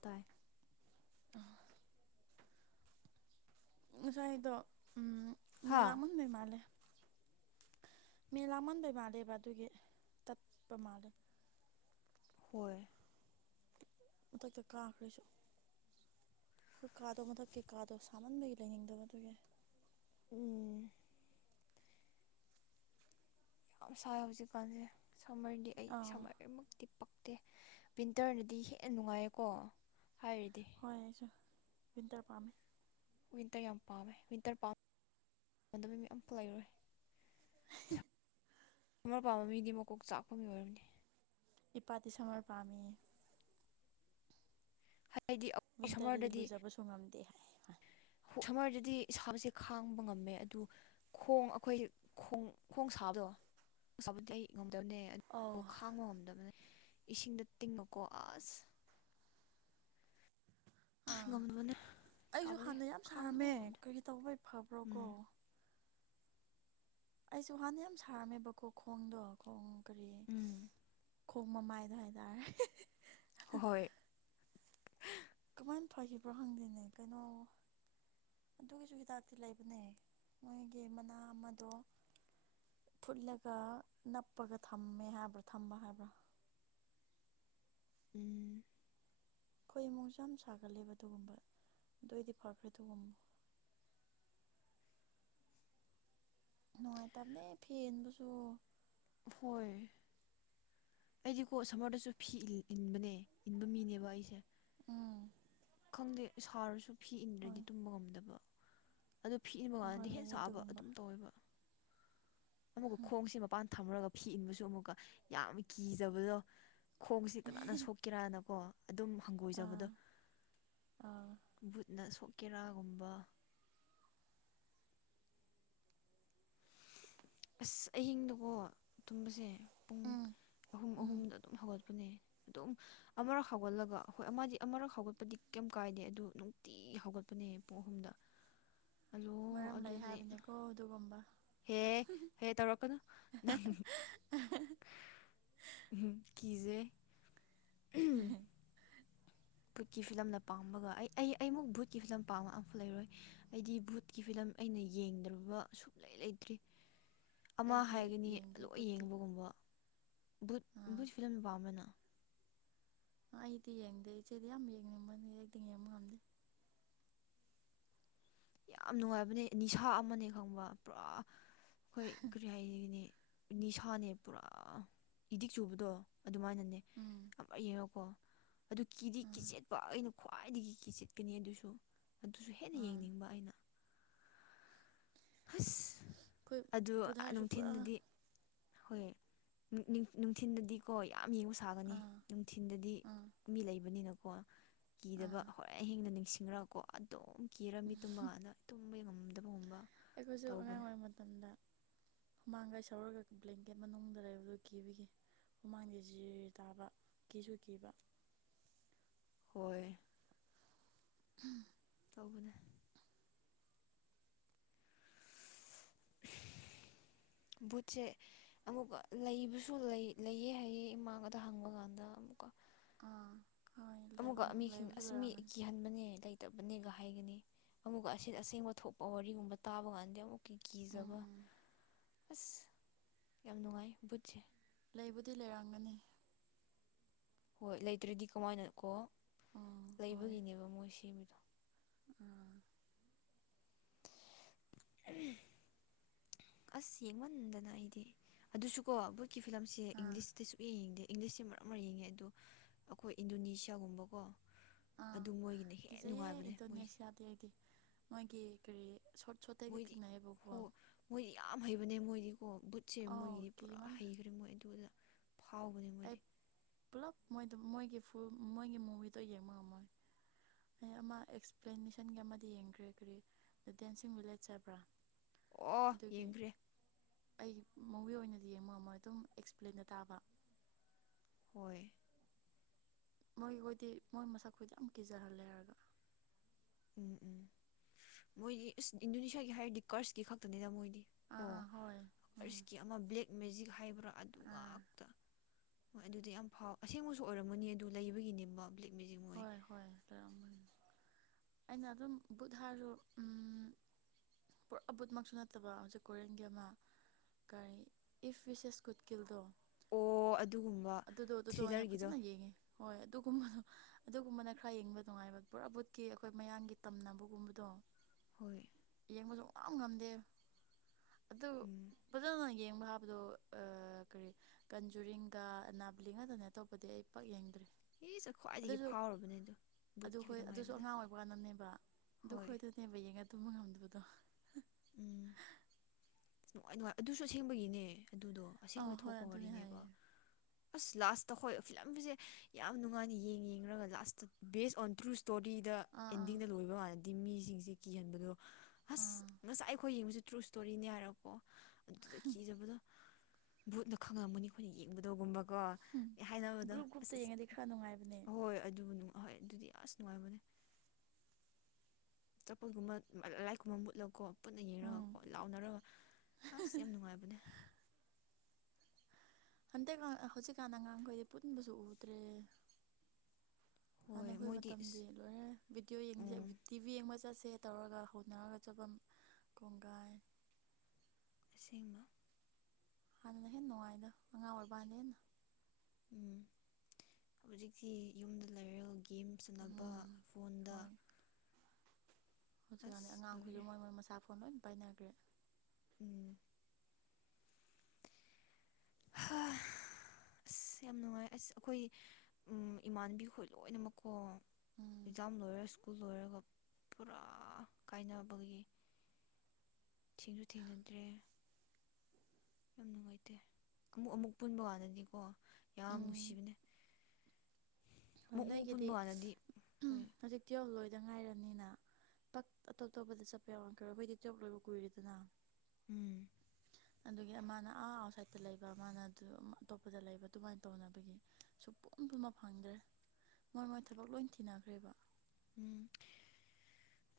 ꯇꯥꯏ ꯑ ꯉꯁꯥꯏꯗꯣ ꯍꯥ ꯃꯤꯂꯃꯗ ꯃꯥꯂꯦ ꯃꯤ ꯂꯥꯃꯟꯕꯩ ꯃꯥꯜꯂꯦꯕ ꯑꯗꯨꯒꯤ ꯇꯠꯄ ꯃꯥꯜꯂꯦ ꯍꯣꯏ ꯃꯊꯛꯇ ꯀꯥꯈ꯭ꯔꯦꯁꯨ ꯑꯩꯈꯣꯏ ꯀꯥꯗꯣ ꯃꯊꯛꯀꯤ ꯀꯥꯗꯣ ꯁꯥꯃꯟꯕꯒꯤ ꯂꯩꯅꯤꯡꯗꯕꯗꯨ ꯌꯥꯏ ꯎꯝ ꯌꯥꯝ ꯁꯥꯏ ꯍꯧꯖꯤꯛꯀꯥꯟꯁꯦ ꯁꯝꯃꯔꯗꯤ ꯑꯩ ꯑꯥ ꯁꯝꯃꯔꯃꯛꯇꯤ ꯄꯛꯇꯦ ꯋꯤꯟꯇꯔꯅꯗꯤ ꯍꯦꯟꯅ ꯅꯨꯡꯉꯥꯏꯌꯦꯀꯣ ꯍꯥꯏꯔꯤꯗꯤ ꯍꯣꯏ ꯑꯩꯁꯨ ꯤꯟꯇꯔ ꯄꯥꯝꯃꯦ ꯋꯤꯟꯇꯔ ꯌꯥꯝ ꯄꯥꯝꯃꯦ ꯋꯤꯟꯇꯔ ꯄꯥꯝꯗꯕ ꯃꯤ ꯑꯐ ꯂꯩꯔꯣꯏ [unintelligible] ꯑꯃ ꯄꯥꯝꯕ ꯃꯤꯗꯤ ꯃꯀꯣꯛ ꯆꯥꯛꯄ ꯃꯤ ꯑꯣꯏꯔꯝꯅꯤ ꯏꯄꯥꯇ ꯁꯃꯔ ꯄꯝ ꯍꯥꯏꯗꯤ ꯋꯤꯟꯇꯔꯗꯗꯤ ꯁꯝꯃꯔꯗꯗꯤ ꯂꯨꯖꯕꯁꯨ ꯉꯝꯗꯦ ꯍꯥꯏ ꯁꯝꯃꯔꯗꯗꯤ ꯏꯁꯥꯁꯦ ꯈꯥꯡꯕ ꯉꯝꯃꯦ ꯑꯗꯨ ꯈꯣꯡ ꯑꯩꯈꯣꯏꯣꯡ ꯈꯣꯡ ꯁꯥꯕꯗꯣ ꯑꯁꯄꯗꯤ ꯑꯩ ꯉꯝꯗꯕꯅꯦ ꯑꯗꯨ ꯑꯧ ꯈꯥꯡꯕ ꯉꯝꯗꯕꯅꯦ ꯏꯁꯤꯡꯗ ꯇꯤꯡꯉꯨꯀꯣ ꯑꯁ ꯑꯥ ꯉꯝꯗꯕꯅꯦ ꯑꯩꯁꯨ ꯁꯥꯕꯁꯦ ꯍꯥꯟꯅ ꯌꯥꯝ ꯈꯥꯡꯕ ꯁꯥꯔꯝꯃꯦ ꯉꯝꯗꯦ ꯀꯔꯤꯒꯤ ꯇꯧꯕꯩ ꯐꯕ꯭ꯔꯣꯀꯣ ꯎꯝ ꯑꯩꯁꯨ ꯍꯥꯟꯅ ꯌꯥꯝ ꯁꯥꯔꯝꯃꯦꯕꯀꯣ ꯈꯣꯡꯗꯣ ꯈꯣꯡ ꯀꯔꯤ ꯎꯝ ꯈꯣꯡ ꯃꯃꯥꯏꯗ ꯍꯥꯏꯇꯥꯔꯦ ꯍꯣꯏ ꯀꯃꯥꯏꯅ ꯐꯈꯤꯕꯣ ꯍꯪꯗꯦꯅꯦ ꯀꯩꯅꯣ ꯑꯗꯨꯒꯤꯁꯨ ꯍꯤꯗꯥꯛꯇꯤ ꯂꯩꯕꯅꯦ ꯃꯣꯏꯒꯤ ꯃꯅꯥ ꯑꯃꯗꯣ ꯐꯨꯠꯂꯒ ꯅꯞꯄꯒ ꯊꯝꯃꯦ ꯍꯥꯏꯕ꯭ꯔꯥ ꯊꯝꯕ ꯍꯥꯏꯕ꯭ꯔꯥ ꯎꯝ ꯑꯩꯈꯣꯏ ꯏꯃꯨꯡꯁꯨ ꯌꯥꯝ ꯁꯥꯒꯠꯂꯦꯕ ꯑꯗꯨꯒꯨꯝꯕ ꯑꯗꯨꯑꯩꯗꯤ ꯐꯈ꯭ꯔꯦ ꯑꯗꯨꯒꯨꯝ ꯅꯨꯡꯉꯥꯏꯇꯝꯅꯦ ꯐꯦꯟꯕꯨꯁꯨ ꯍꯣꯏ ꯑꯩꯗꯤꯀꯣ ꯁꯝꯃꯔꯗꯁꯨ ꯐꯤ ꯏꯟꯕꯅꯦ ꯏꯟꯕ ꯃꯤꯅꯦꯕ ꯑꯩꯁꯦ ꯑꯝ ꯈꯪꯗꯦ ꯁꯥꯔꯁꯨ ꯐꯤ ꯍꯣꯏ ꯏꯟꯗ꯭ꯔꯗꯤ ꯇꯨꯝꯕ ꯉꯝꯗꯕ ꯑꯗꯨ ꯐꯤ ꯏꯕ ꯍꯣꯏ ꯍꯣꯏ ꯀꯥꯟꯗꯗꯤ ꯍꯦꯟ ꯂꯩꯌꯦ ꯁꯥꯕ ꯑꯗꯨꯒꯨꯝꯕ ꯑꯗꯨꯝ ꯇꯧꯋꯦꯕ ꯑꯃꯨꯛꯀ ꯈꯣꯡꯁꯦ ꯃꯄꯥꯟ ꯊꯝꯃꯒ ꯐꯤ ꯏꯟꯕꯁꯨ ꯑꯃꯨꯛꯀ ꯌꯥꯝ ꯀꯤꯖꯕꯗꯣ ꯈꯣꯡꯁꯤ ꯀꯅꯥꯅ ꯁꯣꯛꯀꯦꯔꯅꯀꯣ ꯑꯗꯨꯝ ꯑꯥ ꯍꯪꯒꯣꯏꯖꯕꯗꯣ ꯑꯥ ꯕꯨꯠꯅ ꯁꯣꯛꯀꯦꯔꯥꯒꯨꯝꯕ ꯑꯁ ꯑꯍꯤꯡꯗꯀꯣ ꯇꯨꯝꯕꯁꯦ ꯄꯨꯡ ꯎꯝ ꯑꯍꯨꯝ ꯎꯝ ꯑꯍꯨꯝꯗ ꯑꯗꯨꯝ ꯍꯧꯒꯠ ꯅꯦ ꯑꯗꯨꯝ ꯑꯃꯔꯛ ꯍꯧꯎꯒꯠꯂꯒ ꯑꯈꯣꯏ ꯑꯃꯗꯤ ꯑꯃꯨꯔꯛ ꯍꯧꯎꯒꯠꯄꯗꯤ ꯀꯩꯝ ꯀꯥꯏꯗꯦ ꯑꯗꯨ ꯅꯨꯡꯇꯤ ꯍꯧꯒꯠꯄꯅꯦ ꯄꯨꯡ ꯑꯍꯨꯝꯗ ꯑꯂꯣ ꯃꯔꯝ ꯂꯩ ꯍꯥꯏꯕꯅꯤꯀꯣ ꯑꯗꯨꯒꯨꯝꯕ ꯑꯦ ꯍꯦ ꯇꯧꯔꯛꯀꯅꯨ ꯅꯪ [unintelligible] [unintelligible] ꯀꯖꯩ [unintelligible] ꯕꯨꯠꯀꯤ ꯐꯤꯂꯝꯅ ꯄꯥꯝꯕꯒ ꯑꯩ ꯑꯩ ꯑꯩꯃꯨꯛ ꯕꯨꯠꯀꯤ ꯐꯤꯂꯝ ꯄꯥꯝꯕ ꯑꯃꯝꯐ ꯂꯩꯔꯣꯏ ꯑꯩꯗꯤ ꯕꯨꯠꯀꯤ ꯐꯤꯂꯝ ꯑꯩꯅ ꯌꯦꯡꯗ꯭ꯔꯕ ꯁꯨꯨꯝꯂꯩ ꯂꯩꯇ꯭ꯔꯤ ꯑꯃ ꯑꯩꯗꯤ ꯍꯥꯏꯒꯅꯤ ꯌꯦꯡꯗꯦ ꯂꯣꯏ ꯕꯨꯠꯇꯤ ꯌꯦꯡꯕꯒꯨꯝꯕ ꯕꯨꯠ ꯑꯥ ꯕꯨꯠ ꯐꯤꯂꯝ ꯃꯄꯥꯝꯕꯅ ꯑ ꯑꯩꯗꯤ ꯌꯦꯡꯗꯦ ꯏꯆꯦꯗꯤ ꯌꯥꯝ ꯌꯦꯡꯉꯝ ꯃꯅꯤ [unintelligible] ꯌꯥꯝ ꯅꯨꯡꯉꯥꯏꯕꯅꯦ ꯅꯤꯁꯥ ꯑꯃꯅꯦ ꯈꯪꯕ ꯄꯨꯔꯥ ꯑꯩꯈꯣꯏ ꯀꯔꯤ [unintelligible] ꯅꯤꯁꯥꯅꯦ ꯄꯨꯔꯥ ꯏꯗꯤꯛ ꯆꯨꯕꯗꯣ ꯑꯗꯨꯃꯥꯏꯅꯅꯦ ꯎꯝ ꯑꯃ ꯌꯦꯡꯉꯣꯀꯣ ꯑꯗꯨ ꯀꯤꯗꯤ ꯑꯥ ꯀꯤꯆꯦꯠꯄ ꯑꯩꯅ ꯈ꯭ꯋꯥꯏꯗꯒꯤ ꯀꯤ ꯆꯤꯠꯀꯅꯤ ꯑꯗꯨꯁꯨ ꯑꯗꯨꯁꯨ ꯍꯦꯟꯅ ꯑꯥ ꯌꯦꯡꯅꯤꯡꯕ ꯑꯩꯅ ꯍꯥꯁ ꯑꯩꯈꯣꯏ ꯑꯗꯨ ꯕꯨꯙꯥꯁꯨ ꯄꯨꯔꯥ ꯅꯨꯡꯊꯤꯟꯗꯗꯤ ꯍꯣꯏ [unintelligible] ꯅꯨꯡꯊꯤꯟꯗꯗꯤ ꯀꯣ ꯌꯥꯝ ꯌꯦꯡꯉꯨ ꯁꯥꯒꯅꯤ ꯑꯥ ꯅꯨꯡꯊꯤꯟꯗꯗꯤ ꯑꯥ ꯃꯤ ꯂꯩꯕꯅꯤꯅꯀꯣ ꯀꯤꯗꯕ ꯑꯥ ꯍꯣꯔꯦꯟ ꯑꯍꯤꯡꯗ ꯅꯤꯡꯁꯤꯡꯔꯥꯀꯣ ꯑꯗꯨꯝ ꯀꯤꯔꯃꯤ ꯇꯨꯝꯃꯗ ꯇꯨꯝꯕ ꯉꯝꯗꯕꯒꯨꯝꯕ ꯑꯩꯈꯣꯏꯁꯨ ꯑꯉꯥꯡ ꯇꯧꯕꯅꯦ ꯑꯣꯏꯔꯤ ꯃꯇꯝꯗ ꯃꯥꯡꯒꯥꯏ ꯁꯧꯔꯒ ꯕ꯭ꯂꯦꯡꯀꯦꯠ ꯃꯅꯨꯡꯗ ꯂꯩꯕꯗꯨ ꯀꯤꯕꯤꯒꯤ ꯍꯨꯃꯥꯡꯗ ꯖꯤꯔ ꯇꯥꯕ ꯀꯤꯁꯨ ꯀꯤꯕ ꯍꯣꯏ [inaudible] ꯇꯧꯕꯅꯦ ꯚꯨꯠ ꯁꯦ ꯑꯃꯨꯛꯀ ꯂꯩꯕꯁꯨ ꯂꯩ ꯂꯩꯌꯦ ꯍꯥꯏꯌꯦ ꯏꯃꯥꯡꯒꯗ ꯍꯪꯕ ꯀꯥꯟꯗ ꯑꯃꯨꯛꯀ ꯑꯥ ꯍꯣꯏ ꯑꯃꯨꯒ ꯂꯩꯐꯝ ꯃꯤꯁꯤꯡ ꯂꯩꯕꯁꯨ ꯑꯁꯤ ꯃꯤ ꯂꯩꯔꯝꯒꯅꯤ ꯀꯤꯍꯟ ꯅꯦ ꯂꯩꯇꯕꯅꯦꯒ ꯍꯥꯏꯒꯅꯤ ꯑꯃꯨꯛ [unintelligible] ꯊꯣꯛꯄ ꯋꯥꯔꯤꯒꯨꯝꯕ ꯇꯥꯕ ꯀꯥꯟꯗ ꯑꯃꯨꯛ ꯀꯤ ꯎꯝ ꯀꯤꯖꯕ ꯎꯝ ꯑꯁ ꯌꯥꯝ ꯅꯨꯡꯉꯥꯏ ꯕꯨꯠꯁꯦ ꯂꯩꯕꯨꯗꯤ ꯂꯩꯔꯝꯒꯅꯤ ꯍꯣꯏ ꯂꯩꯇ꯭ꯔꯗꯤ ꯀꯃꯥꯏꯅꯀꯣ ꯎꯝ ꯍꯣꯏ ꯂꯩꯕꯒꯤꯅꯦꯕ ꯃꯣꯏ ꯁꯤ ꯑꯥ ꯑꯁ ꯌꯦꯡꯃꯟꯗꯅ ꯑꯩꯗꯤ ꯑꯗꯨꯁꯨꯀꯣ ꯚꯨꯠ ꯀꯤ ꯐꯤꯂꯝꯁꯦ ꯑꯥ ꯏꯪꯂꯤꯁꯇꯤ ꯁꯨꯛꯌ‌ꯦ ꯌꯦꯡꯗꯦ ꯏꯪꯂꯤꯁ ꯁ‌ꯦ ꯃꯔꯛ ꯃꯔ ꯌꯦꯡꯉꯦ ꯑꯗꯣ ꯑꯩꯈꯣꯏ ꯏꯟꯗꯣꯅꯦꯁꯤꯌꯥꯒꯨꯝꯕꯀꯣ ꯑꯥ ꯑꯗꯨ ꯃꯣꯏꯒꯤꯅ ꯍꯦꯟ ꯀꯤꯖꯩꯌꯦ ꯅꯨꯡꯉꯥꯏꯕꯅꯦ ꯃꯣꯏ [unintelligible] ꯃꯣꯏꯒꯤ ꯀꯔꯤ ꯁꯣꯔ꯭ꯠ ꯁꯣꯔ꯭ꯠ ꯃꯣꯏꯗꯤ ꯍꯣ ꯃꯣꯏꯗꯤ ꯌꯥꯝ ꯍꯩꯕꯅꯦ ꯃꯣꯏꯗꯤꯀꯣ ꯕꯨꯠꯁꯦ ꯑꯧ ꯃꯣꯏꯒꯤꯗꯤ ꯄꯨꯔꯥ ꯀꯤꯃꯟꯅ ꯍꯩꯈ ꯃꯣꯏ ꯑꯗꯨꯗ ꯐꯥꯎꯕꯅꯦ ꯑꯩ ꯃꯣꯏꯗꯤ ꯄꯨꯂꯞ ꯃꯣꯏꯗ‌ꯣ ꯃꯣꯏꯒꯤ ꯐꯨꯜ ꯃꯣꯏꯒꯤ ꯃꯨꯚꯤꯗꯣ ꯌꯦꯡꯕ ꯉꯝꯃꯣꯏ ꯑꯩ ꯑꯃ ꯑꯦꯛꯁꯄ꯭ꯂꯦꯅꯦꯁꯟꯒꯤ ꯑꯃꯗꯤ ꯌꯦꯡꯈ꯭ꯔꯦ ꯀꯔꯤ ꯗꯥ ꯗꯦꯟꯁꯤꯡ ꯚꯤꯂꯦꯖ ꯆꯠꯕ꯭ꯔꯥ ꯑꯣ ꯑꯗꯨꯒꯤ ꯌꯦꯡꯈ꯭ꯔꯦ ꯑꯩ ꯃꯨꯚꯤ ꯑꯣꯏꯅꯗꯤ ꯌꯦꯡꯕ ꯉꯝꯃ‌ꯣꯏ ꯑꯗꯨꯝ ꯑꯦꯛꯁꯄ꯭ꯂꯦꯟꯗ ꯇꯥꯕ ꯍꯣꯏ ꯃꯣꯏꯈꯣꯏꯗꯤ ꯃꯣꯏ ꯃꯁꯛ ꯈꯣꯏꯗꯤ ꯌꯥꯝ ꯀꯤꯖꯍꯜꯂꯦ ꯍꯥꯏꯔꯒ ꯎꯝ ꯎꯝ [inaudible] ꯃꯣꯏꯗꯤ ꯏꯁ ꯏꯟꯗꯣꯅꯦꯁꯤꯌꯥꯒꯤ ꯍꯥꯏꯔꯗꯤ ꯀꯔꯁꯀꯤ ꯈꯛꯇꯅꯤꯗ ꯃꯣꯏꯗꯤ ꯑꯥ ꯀꯣ꯫ ꯑꯥ ꯍꯣꯏ ꯎꯝ ꯀꯔꯁꯀꯤ ꯑꯃ ꯕ꯭ꯂꯦꯛ ꯃꯦꯖꯤꯛ ꯍꯥꯏꯕ꯭ꯔꯥ ꯑꯗꯨ ꯑꯥ ꯉꯥꯛꯇ꯫ ꯍꯣꯏ ꯑꯗꯨꯗꯤ ꯌꯥꯝ ꯐꯥꯎ ꯑꯁꯦꯡꯕꯁꯨ ꯑꯣꯏꯔꯝꯒꯅꯤ ꯑꯗꯨ ꯂꯩꯕꯒꯤꯅꯦꯕ ꯕ꯭ꯂꯦꯛ ꯃꯦꯖꯤꯛ꯫ ꯃꯣꯏ ꯍꯣꯏ ꯍꯣꯏ [unintelligible] ꯑꯩꯅ ꯑꯗꯨꯝ ꯕꯨꯠ ꯍꯥꯏꯔꯖꯨ ꯎꯝ ꯄꯨꯔꯥ ꯚꯨꯠ ꯃꯛꯁꯨ ꯅꯠꯇꯕ ꯍꯧꯖꯤꯛ ꯀꯣꯔꯤꯌꯟꯒꯤ ꯑꯃ꯫ ꯀꯔꯤ ꯏꯐ ꯋꯤꯁꯦꯁ ꯀꯨꯠꯀꯤꯜꯗꯣ꯫ ꯑꯣ ꯑꯗꯨꯒꯨꯝꯕ ꯑꯗꯨꯗꯣ ꯑꯗꯨꯗꯣ ꯑꯣꯏꯅ ꯊ꯭ꯔꯤꯂꯔꯒꯤꯗꯣ ꯐꯖꯅ ꯌꯦꯡꯉꯦ ꯍꯣꯏ ꯑꯗꯨꯒꯨꯝꯕꯗꯣ꯫ ꯑꯗꯨꯒꯨꯝꯕꯅ ꯈꯔ ꯌꯦꯡꯕ ꯅꯨꯡꯉꯥꯏꯕ ꯄꯨꯔꯥ ꯕꯨꯠꯀꯤ ꯑꯩꯈꯣꯏ ꯃꯌꯥꯡꯒꯤ ꯇꯝꯅꯕꯒꯨꯝꯕꯗꯣ꯫ ꯍꯣꯏ꯫ ꯌꯦꯡꯕ ꯁꯨꯉꯝ ꯉꯝꯗꯦ ꯑꯗꯨ ꯎꯝ ꯐꯖꯅ ꯌꯦꯡꯕ ꯍꯥꯞ ꯑꯗꯣ ꯑ ꯀꯔꯤ ꯀꯟꯖꯨꯔꯤꯡꯒ ꯑꯅꯥꯕꯂꯤ ꯈꯛꯇꯅꯦ ꯑꯇꯣꯞꯄꯗꯤ ꯑꯩ ꯄꯥꯛ ꯌꯦꯡꯗ꯭ꯔꯤ꯫ ꯏꯁ ꯈ꯭ꯋꯥꯏꯗꯒꯤ ꯐꯥꯎꯔꯕꯅꯦ ꯑꯗꯨ꯫ ꯑꯗꯨ ꯍꯣꯏ ꯑꯗꯨꯁꯨ ꯑꯉꯥꯡ ꯑꯣꯏꯕ ꯀꯥꯟꯗꯅꯦꯕ ꯑꯗꯨ ꯍꯣꯏ ꯈꯣꯏꯗꯨꯅꯦꯕ ꯌꯦꯡꯉ ꯇꯨꯝꯕ ꯉꯝꯗꯕꯗꯣ ꯎꯝ ꯅꯨꯡꯉꯥꯏ ꯅꯨꯡꯉꯥꯏ ꯑꯗꯨꯁꯨ ꯑꯁꯦꯡꯕꯒꯤꯅꯦ ꯑꯗꯨꯗꯣ ꯑꯁꯦꯡꯕ ꯑꯥ ꯍꯣꯏ ꯊꯣꯛꯄ ꯑꯗꯨꯅꯦ ꯋꯥꯔꯤꯅꯦꯕ ꯍꯥꯏꯌꯦ ꯑꯁ ꯂꯥꯁꯇ ꯍꯣꯏ ꯐꯤꯂꯝꯁꯦ ꯌꯥꯝ ꯅꯨꯡꯉꯥꯏꯅ ꯌꯦꯡ ꯌꯦꯡꯔꯒ ꯂꯥꯁꯇ ꯕꯦꯖ ꯑꯣꯟ ꯇ꯭ꯔꯨ ꯁ ꯇꯣꯔꯤꯗ ꯑꯥ ꯑꯥ ꯑꯦꯟꯗꯤꯡꯗ ꯂꯣꯏꯕ ꯀꯥꯟꯗꯗꯤ ꯃꯤꯁꯤꯡꯁ‌ꯩ ꯀꯤꯍꯟꯕꯗꯣ ꯍꯁ ꯑꯥ ꯉꯁꯥꯏ ꯈꯣꯏ ꯌꯦꯡꯕꯁꯤ ꯇ꯭ꯔꯨ ꯏꯁꯇꯣꯔꯤꯅꯤ ꯍꯥꯏꯔꯄꯣ ꯑꯗꯨꯗ ꯀꯤꯖꯕꯗꯣ ꯕꯨꯠꯅ ꯈꯪꯉꯝꯒꯅꯤ ꯑꯩꯈꯣꯏꯅ ꯌꯦꯡꯕꯗ‌ꯣ ꯒꯨꯝꯕꯀꯣ ꯍꯥꯏꯅꯕꯗ‌ꯣ ꯒ꯭ꯔꯨꯞ ꯑꯁ ꯒ꯭ꯔꯨꯞꯇ ꯑꯁ ꯌꯦꯡꯉꯗꯤ ꯈꯔ ꯅꯨꯡꯉꯥꯏꯕꯅꯦ ꯑꯍꯣꯏ ꯑꯗꯨ ꯅꯨꯡ ꯑꯍꯣꯏ ꯑꯗꯨꯗꯤ ꯑꯁ ꯅꯨꯡꯉꯥꯏꯕꯅꯦ ꯆꯄꯜꯒꯨꯝꯕ ꯂ ꯂꯥꯏꯠꯀꯨꯝꯕ ꯃꯨꯠꯂꯀꯣ ꯄꯨꯟꯅ ꯎꯝ ꯌꯦꯡꯉꯒꯀꯣ ꯂꯥꯎꯅꯔ ꯑꯁ ꯌꯥꯝ ꯅꯨꯡꯉꯥꯏꯕꯅꯦ ꯍꯟꯗꯛ ꯑ ꯍꯧꯖꯤꯛꯀꯥꯟꯅ ꯉꯥꯡꯈꯩꯗꯤ ꯄꯨꯟꯕꯁꯨ ꯎꯗ꯭ꯔꯦ ꯍꯥꯟꯅ ꯍꯣꯏ ꯑꯩꯈꯣꯏ ꯃꯣꯏꯗꯤ ꯑꯁ ꯃꯇꯝꯗꯤ ꯂꯣꯏꯔ‌ꯦ ꯕꯤꯗꯤꯑꯣ ꯌꯦꯡꯁꯦ ꯎꯝ ꯚꯤꯠ ꯇꯤ ꯚꯤ ꯌꯦꯡꯕ ꯆꯠꯁꯦ ꯇꯧꯔꯒ ꯍꯧꯅꯔꯒ ꯆꯠꯄꯝ ꯀꯣꯡꯒꯥꯏ꯫ ꯑꯁꯦꯡꯕ꯫ ꯍꯥꯟꯅ ꯍꯦꯟꯅ ꯅꯨꯡꯉꯥꯏꯗ ꯑꯉꯥꯡ ꯑꯣꯏꯕꯀꯥꯟꯅ ꯍꯦꯟꯅ꯫ ꯎꯝ ꯍꯧꯖꯤꯛꯇꯤ ꯌꯨꯝꯗ ꯂꯩꯔꯒ ꯒꯦꯝ ꯁꯥꯟꯅꯕ ꯎꯝ ꯐꯣꯟꯗ꯫ ꯍꯣꯏ ꯍꯧꯖꯤꯛꯀꯥꯟꯗꯤ ꯑꯁ ꯑꯉꯥꯡꯈꯣꯏꯁꯨ ꯂꯣꯏꯔꯦ ꯃꯣꯏ ꯃꯣꯏ ꯃꯁꯥ ꯐꯣꯟ ꯂꯣꯏꯟ ꯄꯥꯏꯅꯈ꯭ꯔꯦ꯫ ꯎꯝ꯫ [inaudible] ꯑꯁ ꯌꯥꯝ ꯅꯨꯡꯉꯥꯏ ꯑꯁ ꯑꯩꯈꯣꯏ ꯎꯝ ꯏꯃꯥꯟꯅꯕꯤꯈꯣꯏ ꯂꯣꯏꯅꯃꯛꯀꯣ꯫ ꯎꯝ ꯑꯦꯛꯖꯥꯝ ꯂꯣꯏꯔ ꯁ꯭ꯀꯨꯜ ꯂꯣꯏꯔꯒ ꯄꯨꯔꯥ ꯀꯥꯏꯅꯕꯒꯤ ꯊꯦꯡꯁꯨ ꯊꯦꯡꯅꯗ꯭ꯔꯦ ꯌꯥꯝ ꯅꯨꯡꯉꯥꯏꯇꯦ ꯑꯃꯨꯛ ꯑꯃꯨꯛ ꯄꯨꯟꯕ ꯀꯥꯟꯗꯗꯤꯀꯣ ꯌꯥꯝ ꯎꯝ ꯅꯨꯡꯁꯤꯕꯅꯦ ꯍꯣꯏ ꯑꯃꯨꯛ ꯑꯃꯨꯛ ꯅꯣꯏꯒꯤꯗꯤ ꯄꯨꯟꯕ ꯀꯥꯟꯗꯗꯤ [unintelligible] ꯍꯣꯏ ꯍꯧꯖꯤꯛ ꯇꯨꯋꯦꯜꯕ ꯂꯣꯏꯗ ꯉꯥꯏꯔꯕꯅꯤꯅ ꯄꯥꯛ ꯑꯇꯣꯞꯇꯣꯞꯄꯗ ꯆꯠꯄ ꯌꯥꯎꯔꯝꯈꯤꯔꯣꯏ ꯑꯩꯈꯣꯏꯗꯤ ꯇꯨꯌꯦꯜꯕ ꯂꯣꯏꯕ ꯀꯨꯏꯔꯦꯗꯅ ꯎꯝ ꯑꯗꯨꯒꯤ ꯑꯃꯥꯅ ꯑꯥ ꯑꯥꯎꯠꯁꯥꯏꯠꯇ ꯂꯩꯕ ꯃꯥꯅ ꯑꯗꯨ ꯑꯇꯣꯞꯄꯗ ꯂꯩꯕ ꯑꯗꯨꯃꯥꯏꯅ ꯇꯧꯅꯕꯒꯤ ꯁꯨ ꯄꯨꯝ ꯄꯨꯟꯕ ꯐꯪꯗ꯭ꯔꯦ ꯃꯣꯏ ꯃꯣꯏ ꯊꯕꯛ ꯂꯣꯏ ꯊꯤꯅꯈ꯭ꯔꯦꯕ ꯎꯝ [inaudible]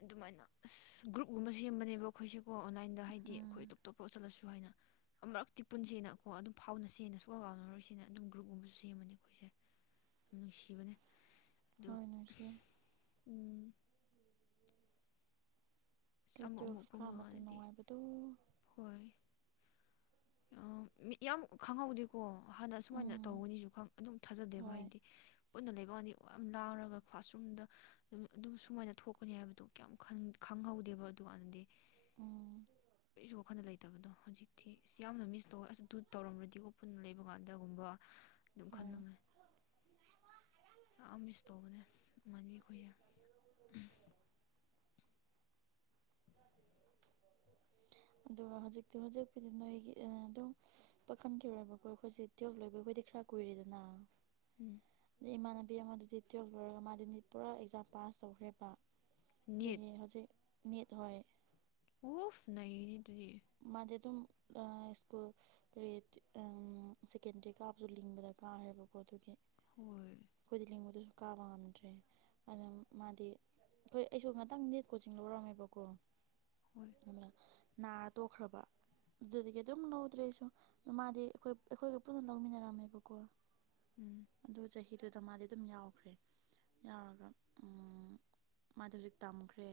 ꯑꯗꯨꯃꯥꯏꯅ ꯑꯁ ꯒ꯭ꯔꯨꯞꯒꯨꯝꯕ ꯁꯦꯝꯕꯅꯦꯕ ꯑꯩꯈꯣꯏꯁꯦꯀꯣ ꯑꯣꯟꯂꯥꯏꯟꯗ ꯍꯥꯏꯗꯤ ꯎꯝ ꯑꯩꯈꯣꯏ ꯑꯇꯣꯞꯇꯣꯞꯄ ꯆꯠꯂꯁꯨ ꯍꯥꯏꯅ ꯑꯃꯔꯛꯇꯤ ꯄꯨꯟꯁꯦꯅꯀꯣ ꯑꯗꯨꯝ ꯐꯥꯎꯅꯁꯦꯅ ꯁꯨꯛꯀꯥꯎ ꯀꯥꯎꯅꯔꯣꯏꯁꯦꯅ ꯑꯗꯨꯝ ꯒ꯭ꯔꯨꯞꯀꯨꯝꯕꯁꯨ ꯁꯦꯝꯕꯅꯦ ꯑꯩꯈꯣꯏꯁꯦ ꯅꯨꯡꯁꯤꯕꯅꯦ ꯍꯣꯏ ꯅꯨꯡꯁꯤꯌꯦ ꯎꯝ ꯑꯁ [unintelligible] ꯑꯃꯨꯛ ꯑꯃꯨꯛ ꯇꯨꯋꯦꯜꯐ ꯀꯥ ꯄꯨꯟꯕ ꯃꯇꯝ ꯀꯥꯟꯗꯗꯤ ꯅꯨꯡꯉꯥꯏꯕꯗꯨ ꯍꯣꯏ ꯑꯝ ꯃꯤ ꯌꯥꯝ ꯈꯪꯍꯧꯗꯦꯀꯣ ꯍꯥꯟꯅ ꯁꯨꯃꯥꯏꯅ ꯎꯝ ꯇꯧꯕꯒꯅꯤꯁꯨ ꯈꯪ ꯑꯗꯨꯝ ꯊꯥꯖꯗꯦꯕ ꯍꯣꯏ ꯍꯥꯏꯗꯤ ꯄꯨꯟꯅ ꯂꯩꯕꯥꯀꯥꯟꯗꯤ ꯑꯣ ꯌꯥꯝ ꯂꯥꯡꯔꯒ ꯀ꯭ꯂ꯭ꯥꯁꯔꯨꯝꯗ ꯑꯗꯨ ꯁꯨꯃꯥꯏꯅ ꯊꯣꯛꯀꯅꯤ ꯍꯥꯏꯕꯗꯨ ꯀꯌꯥꯝ ꯈꯪꯍꯧꯗꯦꯕ ꯑꯗꯨꯀꯥꯟꯅꯗꯤ ꯎꯝ ꯀꯔꯤꯁꯨ ꯋꯥꯈꯟꯗ ꯂꯩꯇꯕꯗꯣ ꯍꯧꯖꯤꯛꯇꯤ ꯑ ꯌꯥꯝꯅ ꯃꯤꯁ ꯇꯧꯋꯦ ꯑꯁ ꯑꯗꯨ ꯇꯧꯔꯝꯃꯗꯤꯀꯣ ꯄꯨꯟꯅ ꯂꯩꯕ ꯀꯥꯟꯗꯒꯨꯝꯕ ꯑꯗꯨꯝ ꯍꯣꯏ ꯈꯜꯂꯝꯃꯦ ꯌꯥꯝ ꯃꯤꯁ ꯇꯧꯕꯅꯦ ꯉꯟꯕꯤ ꯑꯩꯈꯣꯏꯁꯦ ꯑꯗꯨꯒ ꯍꯧꯖꯤꯛꯇꯤ ꯍꯧꯖꯤꯛꯄꯨꯗꯤ ꯅꯣꯏꯒꯤ ꯑꯗꯨꯝ ꯄꯥꯈꯟꯦꯕꯀꯣ ꯑꯩꯈꯣꯏꯁꯦ ꯇꯣ ꯂꯣꯏꯕ ꯑꯩꯈꯣꯏꯗꯤ ꯈꯔ ꯀꯨꯏꯔꯔꯤꯗꯅ ꯎꯝ ꯑꯗꯩ ꯏꯃꯥꯟꯅꯕꯤ ꯑꯃꯗꯨꯗꯤ ꯇꯨꯌꯦꯜꯞ ꯂꯣꯏꯔꯒ ꯃꯥꯗꯤ ꯄꯨꯔꯥ ꯑꯦꯛꯖꯥꯝ ꯄꯥꯁ ꯇꯧꯈ꯭ꯔꯦꯕ ꯅꯤꯠ ꯗꯒꯤ ꯍꯧꯖꯤꯛ ꯅꯤꯠ ꯍꯣꯏ ꯎꯐ ꯅꯩꯅꯦ ꯗꯨꯗꯤ ꯃꯥꯗꯤ ꯑꯗꯨꯝ ꯁ꯭ꯀꯨꯜ ꯀ꯭ꯔꯦꯇꯤ ꯑꯝ ꯁꯦꯀꯦꯟꯗꯔꯤ ꯀꯥꯕꯁꯨ ꯂꯤꯡꯕꯗ ꯀꯥꯔꯈ꯭ꯔꯦꯕꯀꯣ ꯑꯗꯨꯒꯤ ꯍꯣꯏ ꯈꯣꯏꯗꯤ ꯂꯤꯡꯕꯗꯁꯨ ꯀꯥꯕ ꯉꯝꯗ꯭ꯔꯦ ꯑꯗꯨ ꯃꯥꯗꯤ ꯑꯩꯈꯣꯏ ꯑꯩꯁꯨ ꯉꯥꯛꯇꯪ ꯅꯤꯠ ꯀꯣꯆꯤꯡ ꯂꯧꯔꯝꯃꯦꯕꯀꯣ ꯍꯣꯏ [unintelligible] ꯅꯥ ꯇꯣꯛꯈ꯭ꯔꯕ ꯑꯗꯨꯗꯒꯤ ꯑꯗꯨꯝ ꯂꯧꯗ꯭ꯔꯦꯁꯨ ꯃꯥꯗꯤ ꯑꯩꯈꯣꯏ ꯑꯩꯈꯣꯏꯒ ꯄꯨꯟꯅ ꯂꯧꯃꯤꯟꯅꯔꯝꯃꯦꯕꯀꯣ ꯎꯝ ꯑꯗꯨ ꯆꯍꯤꯗꯨꯗ ꯃꯥꯗꯤ ꯑꯗꯨꯝ ꯌꯥꯎꯈ꯭ꯔꯦ ꯌꯥꯎꯔꯒ ꯎꯝ ꯃꯥꯗꯣ ꯍꯧꯖꯤꯛ ꯇꯝꯈ꯭ꯔꯦ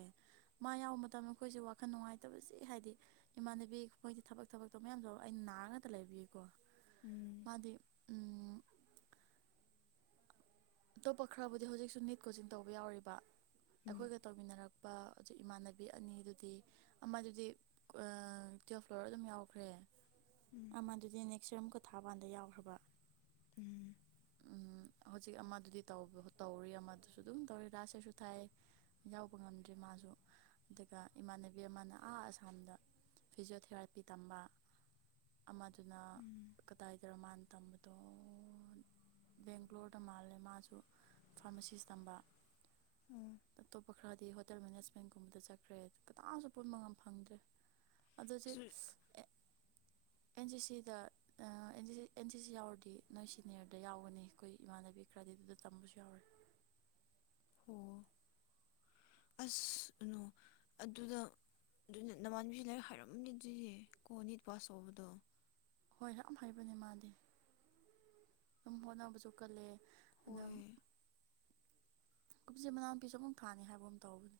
ꯃꯥ ꯌꯥꯎꯕ ꯃꯇꯝꯗ ꯑꯩꯈꯣꯏꯁꯦ ꯋꯥꯈꯜ ꯅꯨꯡꯉꯥꯏꯇꯕꯁꯤ ꯍꯥꯏꯗꯤ ꯏꯃꯥꯟꯅꯕꯤ ꯃꯣꯏꯗꯤ ꯊꯕꯛ ꯊꯕꯛꯇꯣ ꯃꯌꯥꯝꯗꯣ ꯑꯩꯅ ꯅꯥꯔ ꯉꯇ ꯂꯩꯕꯤꯌꯀꯣ ꯎꯝ ꯃꯥꯗꯤ ꯎꯝ ꯑꯇꯣꯞꯄ ꯈꯔꯕꯨꯗꯤ ꯍꯧꯖꯤꯛꯁꯨ ꯅꯤꯠ ꯀꯣꯆꯤꯡ ꯇꯧꯕ ꯌꯥꯎꯔꯤꯕ ꯎꯝ ꯑꯩꯈꯣꯏꯒ ꯇꯧꯃꯤꯟꯅꯔꯛꯄ ꯑꯗꯨ ꯏꯃꯥꯟꯅꯕꯤ ꯑꯅꯤꯗꯨꯗꯤ ꯑꯃꯗꯨꯗꯤ ꯇꯨꯋꯜꯞ ꯐ꯭ꯂꯣꯔ ꯑꯗꯨꯝ ꯌꯥꯎꯈ꯭ꯔꯦ ꯑꯃ ꯑꯗꯨꯗꯤ ꯅꯦꯛꯁ ꯌꯔꯨꯛ ꯀꯊꯥꯕꯥꯥꯟꯗ ꯌꯥꯎꯈ꯭ꯔꯕ ꯎꯝ ꯎꯝ ꯍꯧꯖꯤꯛ ꯑꯃꯗꯨꯗꯤ ꯇꯧꯕ ꯇꯧꯔꯤ ꯑꯃꯗꯨꯁꯨ ꯑꯗꯨꯝ ꯇꯧꯔꯤ ꯂꯥꯁ ꯍꯥꯏꯁꯨ ꯊꯥꯏ ꯌꯥꯎꯕ ꯉꯝꯗ꯭ꯦ ꯃꯥꯁꯨ ꯑꯗꯨꯒ ꯏꯃꯥꯟꯅꯕꯤ ꯑꯃꯅ ꯑꯥ ꯑꯁꯥꯝꯗ ꯐꯤꯖꯤꯣꯊꯦꯔꯥꯄꯤ ꯇꯝꯕ ꯑꯃꯗꯨꯅ ꯎꯝ ꯀꯗꯥꯏꯗ ꯃꯥꯥꯟꯅ ꯇꯝꯕꯗꯣ ꯕꯦꯡꯒ꯭ꯂꯣꯔꯗ ꯃꯥꯜꯂꯦ ꯃꯥꯁꯨ ꯐꯥꯔꯃꯥꯁꯤꯁ ꯇꯝꯕ ꯎꯝ ꯑꯣ ꯑꯇꯣꯞꯄ ꯈꯔꯗꯤ ꯍꯣꯇꯦꯜ ꯃꯦꯅꯦꯖ ꯒꯨꯝꯕꯗ ꯆꯠꯈ꯭ꯔꯦ ꯀꯅꯥꯁꯨ ꯄꯨꯟꯕ ꯉꯝ ꯐꯪꯗ꯭ꯔꯦ ꯑꯗꯣ ꯍꯧꯖꯤꯛ ꯑꯁ ꯑꯦꯟ ꯁꯤ ꯁꯤꯗ ꯑꯦꯟ ꯁꯤ ꯁꯤ ꯌꯥꯎꯔꯗꯤ ꯅꯣꯏ ꯁꯤꯅꯤꯌꯔꯗ ꯌꯥꯎꯒꯅꯤ ꯑꯩꯈꯣꯏ ꯏꯃꯥꯟꯅꯕꯤ ꯈꯔꯗꯤ ꯑꯗꯨꯗ ꯇꯝꯕꯁꯨ ꯌꯥꯎꯔꯦ ꯑꯣ ꯑꯁ ꯑꯅꯣ ꯑꯗꯨꯗ ꯑꯗꯨꯅ ꯅꯃꯥꯟꯕꯤꯁꯤ ꯂꯥꯏꯔꯤꯛ ꯍꯥꯏꯔꯝꯅꯤ ꯑꯗꯨꯗꯤ ꯀꯣ ꯅꯤꯠ ꯄꯥꯁ ꯇꯧꯕꯗꯣ ꯍꯣꯏ ꯌꯥꯝ ꯍꯩꯕꯅꯦ ꯃꯥꯗꯤ ꯑꯗꯨꯝ ꯍꯣꯠꯅꯕꯁꯨ ꯀꯜꯂꯦ ꯑꯗꯨꯝ ꯍꯣꯏ ꯀꯨꯝꯁꯤ ꯃꯅꯥꯎꯄꯤꯁꯨ ꯑꯃꯨꯛ ꯊꯥꯅꯤ ꯍꯥꯏꯕ ꯑꯃ ꯇꯧꯕꯅꯦ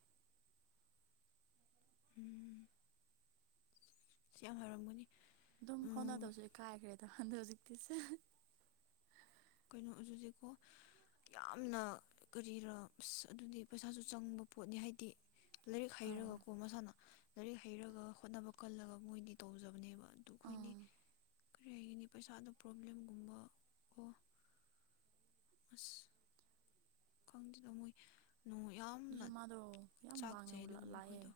ꯎꯝ ꯁꯤ ꯌꯥꯝ ꯍꯩꯔꯝꯒꯅꯤ ꯑꯗꯨꯝ ꯎꯝ ꯐꯥꯎꯅꯗꯕꯁꯨ ꯏꯀꯥꯏꯈ꯭ꯔꯦꯗ ꯍꯟꯗꯛ ꯍꯧꯖꯤꯛꯇꯤꯁꯦ ꯀꯩꯅꯣ ꯍꯧꯖꯤꯛ ꯍꯧꯖꯤꯛꯀꯣ ꯌꯥꯝꯅ ꯀꯔꯤꯔ ꯑꯁ ꯑꯗꯨꯗꯤ ꯄꯩꯁꯥꯁꯨ ꯆꯪꯕ ꯄꯣꯠꯅꯤ ꯍꯥꯏꯗꯤ ꯂꯥꯏꯔꯤꯛ ꯑꯥ ꯍꯩꯔꯒ ꯀꯣ ꯃꯁꯥꯅ ꯂꯥꯏꯔꯤꯛ ꯍꯩꯔꯒ ꯍꯣꯠꯅꯕ ꯀꯜꯂꯒ ꯃꯣꯏꯗꯤ ꯇꯧꯖꯕꯅꯦꯕ ꯑꯗꯨ ꯑꯩꯈꯣꯏꯗꯤ ꯑꯥ ꯀꯔꯤ ꯍꯥꯏꯅꯤ ꯄꯩꯁꯥꯗ ꯄ꯭ꯔꯣꯕ꯭ꯂꯦꯝꯒꯨꯝꯕ ꯀꯣ ꯑꯁ ꯈꯪꯗꯦꯗ ꯃꯣꯏ ꯅꯣꯡ ꯌꯥꯝꯅ ꯑꯗꯨꯁꯨ ꯃꯥꯗꯣ ꯌꯥꯝ ꯋꯥꯡꯅ ꯆꯥꯛꯆꯩ ꯑꯗꯨꯒꯨꯝꯕ ꯂꯥꯛꯑꯦ ꯃꯈꯣꯏꯗꯣ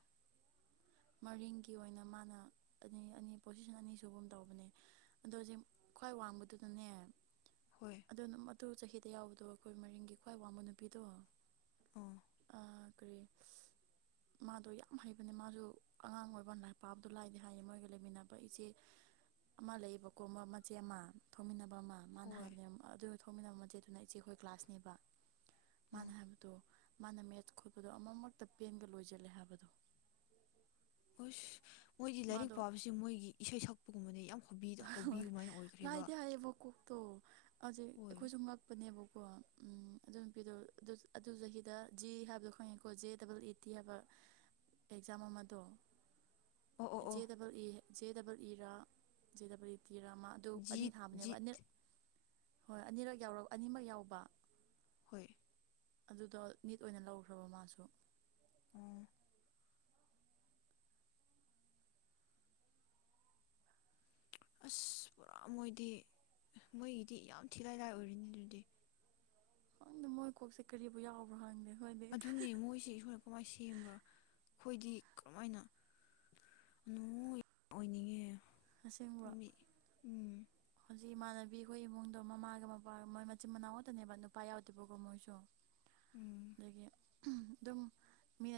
ꯃꯔꯤꯡꯒꯤ ꯑꯣꯏꯅ ꯃꯥꯅ ꯑꯅꯤ ꯑꯅꯤ ꯄꯣꯖꯤꯁꯟ ꯑꯅꯤ ꯁꯨꯒꯨꯝ ꯇꯧꯕꯅꯦ ꯑꯗꯣ ꯍꯧꯖꯤꯛ ꯈ꯭ꯋꯥꯏ ꯋꯥꯡꯕꯗꯨꯅꯅꯦ ꯍꯣꯏ ꯑꯗꯨꯅ ꯃꯗꯨ ꯆꯍꯤꯗ ꯌꯥꯎꯕꯗꯣ ꯑꯩꯈꯣꯏ ꯃꯔꯤꯡꯒꯤ ꯈ꯭ꯋꯥꯏ ꯋꯥꯡꯕ ꯅꯨꯄꯤꯗꯣ ꯑꯣ ꯑꯥ ꯀꯔꯤ ꯃꯥꯗꯣ ꯌꯥꯝ ꯍꯩꯕꯅꯦ ꯃꯥꯁꯨ ꯑꯉꯥꯡ ꯑꯣꯏꯕ ꯂ ꯄꯕꯗꯨ ꯂꯥꯏꯗꯤ ꯍꯥꯏꯌꯦ ꯃꯣꯏꯒ ꯂꯩꯃꯤꯟꯅꯕ ꯏꯆꯦ [inaudible] ꯑꯃ ꯂꯩꯕꯀꯣ ꯃꯆꯦ ꯑꯃ ꯊꯣꯡꯃꯤꯟꯅꯕ ꯑꯃ ꯃꯥꯅ ꯍꯣꯏ ꯍꯥꯏꯕꯅꯦ ꯑꯗꯨ ꯊꯣꯛꯃꯤꯟꯅꯕ ꯃꯆꯦꯗꯨꯅ ꯏꯆꯦꯈꯣꯏ ꯀ꯭ꯂꯥꯁꯅꯦꯕ ꯑꯥ ꯃꯥꯅ ꯍꯥꯏꯕꯗꯣ ꯃꯥꯅ ꯃꯦꯠꯁ ꯈꯣꯠꯄꯗꯣ ꯑꯃꯃꯛꯇ ꯄꯦꯟꯒ ꯂꯣꯏꯁꯤꯜꯂꯦ ꯍꯥꯏꯕꯗꯣ ꯍꯨꯁ ꯃꯣꯏꯗꯤ ꯂꯥꯏꯔꯤꯛ ꯃꯥꯗꯣ ꯄꯥꯕꯁꯤ ꯃꯣꯏꯒꯤ ꯏꯁꯩ ꯁꯛꯄꯒꯨꯝꯕꯅꯦ ꯌꯥꯝ ꯍꯣꯕꯤ ꯍꯣꯏ ꯑꯗꯨꯃꯥꯏꯅ ꯑꯣꯏꯈ꯭ꯔꯦꯕ ꯂꯥꯏꯗꯦ ꯍꯥꯏꯌꯦꯕ ꯀꯣꯛꯇꯣ ꯍꯧꯖꯤꯛ ꯍꯣꯏ ꯑꯩꯈꯣꯏꯁꯨ ꯉꯛ ꯉꯛꯄꯅꯦꯕꯀꯣ ꯎꯝ ꯑꯗꯨ ꯅꯨꯄꯤꯗꯣ ꯑꯗꯨ ꯆꯍꯤꯗ ꯖꯤ ꯍꯥꯏꯕꯗꯣ ꯈꯪꯉꯦꯀꯣ ꯖꯦ ꯗꯕꯜ ꯏ ꯇꯤ ꯍꯥꯏꯕ ꯑꯦꯛꯖꯥꯝ ꯑꯃꯗꯣ ꯑꯣ ꯑꯣ ꯖꯦ ꯑꯣ double E J double E ꯔꯥ ꯖꯦ ꯗꯕꯜ ꯇꯤꯔꯥ ꯑꯃ ꯑꯗꯨ ꯑꯅꯤ ꯖꯤꯠ ꯊꯥꯕꯅꯦꯕ ꯖꯤꯠ ꯑꯅꯤꯔ ꯍꯣꯏ ꯑꯅꯤꯔꯛ ꯌꯥꯎꯔꯛ ꯑꯅꯤꯃꯛ ꯌꯥꯎꯕ ꯍꯣꯏ ꯑꯗꯨꯗꯣ ꯅꯤꯠ ꯑꯣꯏꯅ ꯂꯧꯈ꯭ꯔꯕ ꯃꯥꯁꯨ ꯑꯣ ꯑꯁ ꯄꯨꯔꯥ ꯃꯣꯏꯗꯤ ꯃꯣꯏꯒꯤꯗꯤ ꯌꯥꯝ ꯊꯤꯂꯥꯏ ꯂꯥꯏ ꯑꯣꯏꯔꯤꯅꯤ ꯑꯗꯨꯗꯤ ꯈꯪꯗꯦ ꯃꯣꯏ ꯀꯣꯛꯁꯦ ꯀꯔꯤꯕꯨ ꯌꯥꯎꯕ꯭ꯔꯣ ꯈꯪꯗꯦ ꯑꯩꯈꯣꯏꯗꯤ ꯑꯗꯨꯅꯦ ꯃꯣꯏꯁꯦ ꯏꯁꯣꯔꯅ ꯀꯃꯥꯏꯅ ꯁꯦꯝꯕ꯭ꯔꯥ ꯑꯩꯈꯣꯏꯗꯤ ꯀꯃꯥꯏꯅ ꯅ ꯑꯣꯏꯅꯤꯡꯉꯦ ꯑꯁꯦꯡꯕ ꯎꯝ [inaudible] ꯍꯧꯖꯤꯛ ꯏꯃꯥꯟꯅꯕꯤ ꯑꯩꯈꯣꯏ ꯏꯃꯨꯡꯗꯣ ꯃꯃꯥꯒ ꯃꯄꯥꯒ ꯃꯣꯏ ꯃꯆꯤꯟ ꯃꯅꯥꯎ ꯉꯛꯇꯅꯦꯕ ꯅꯨꯄꯥ ꯌꯥꯎꯗꯦꯕꯀꯣ ꯃꯣꯏꯁꯨ ꯎꯝ ꯑꯗꯒꯤ ꯑꯗꯨꯝ ꯃꯤꯅꯁ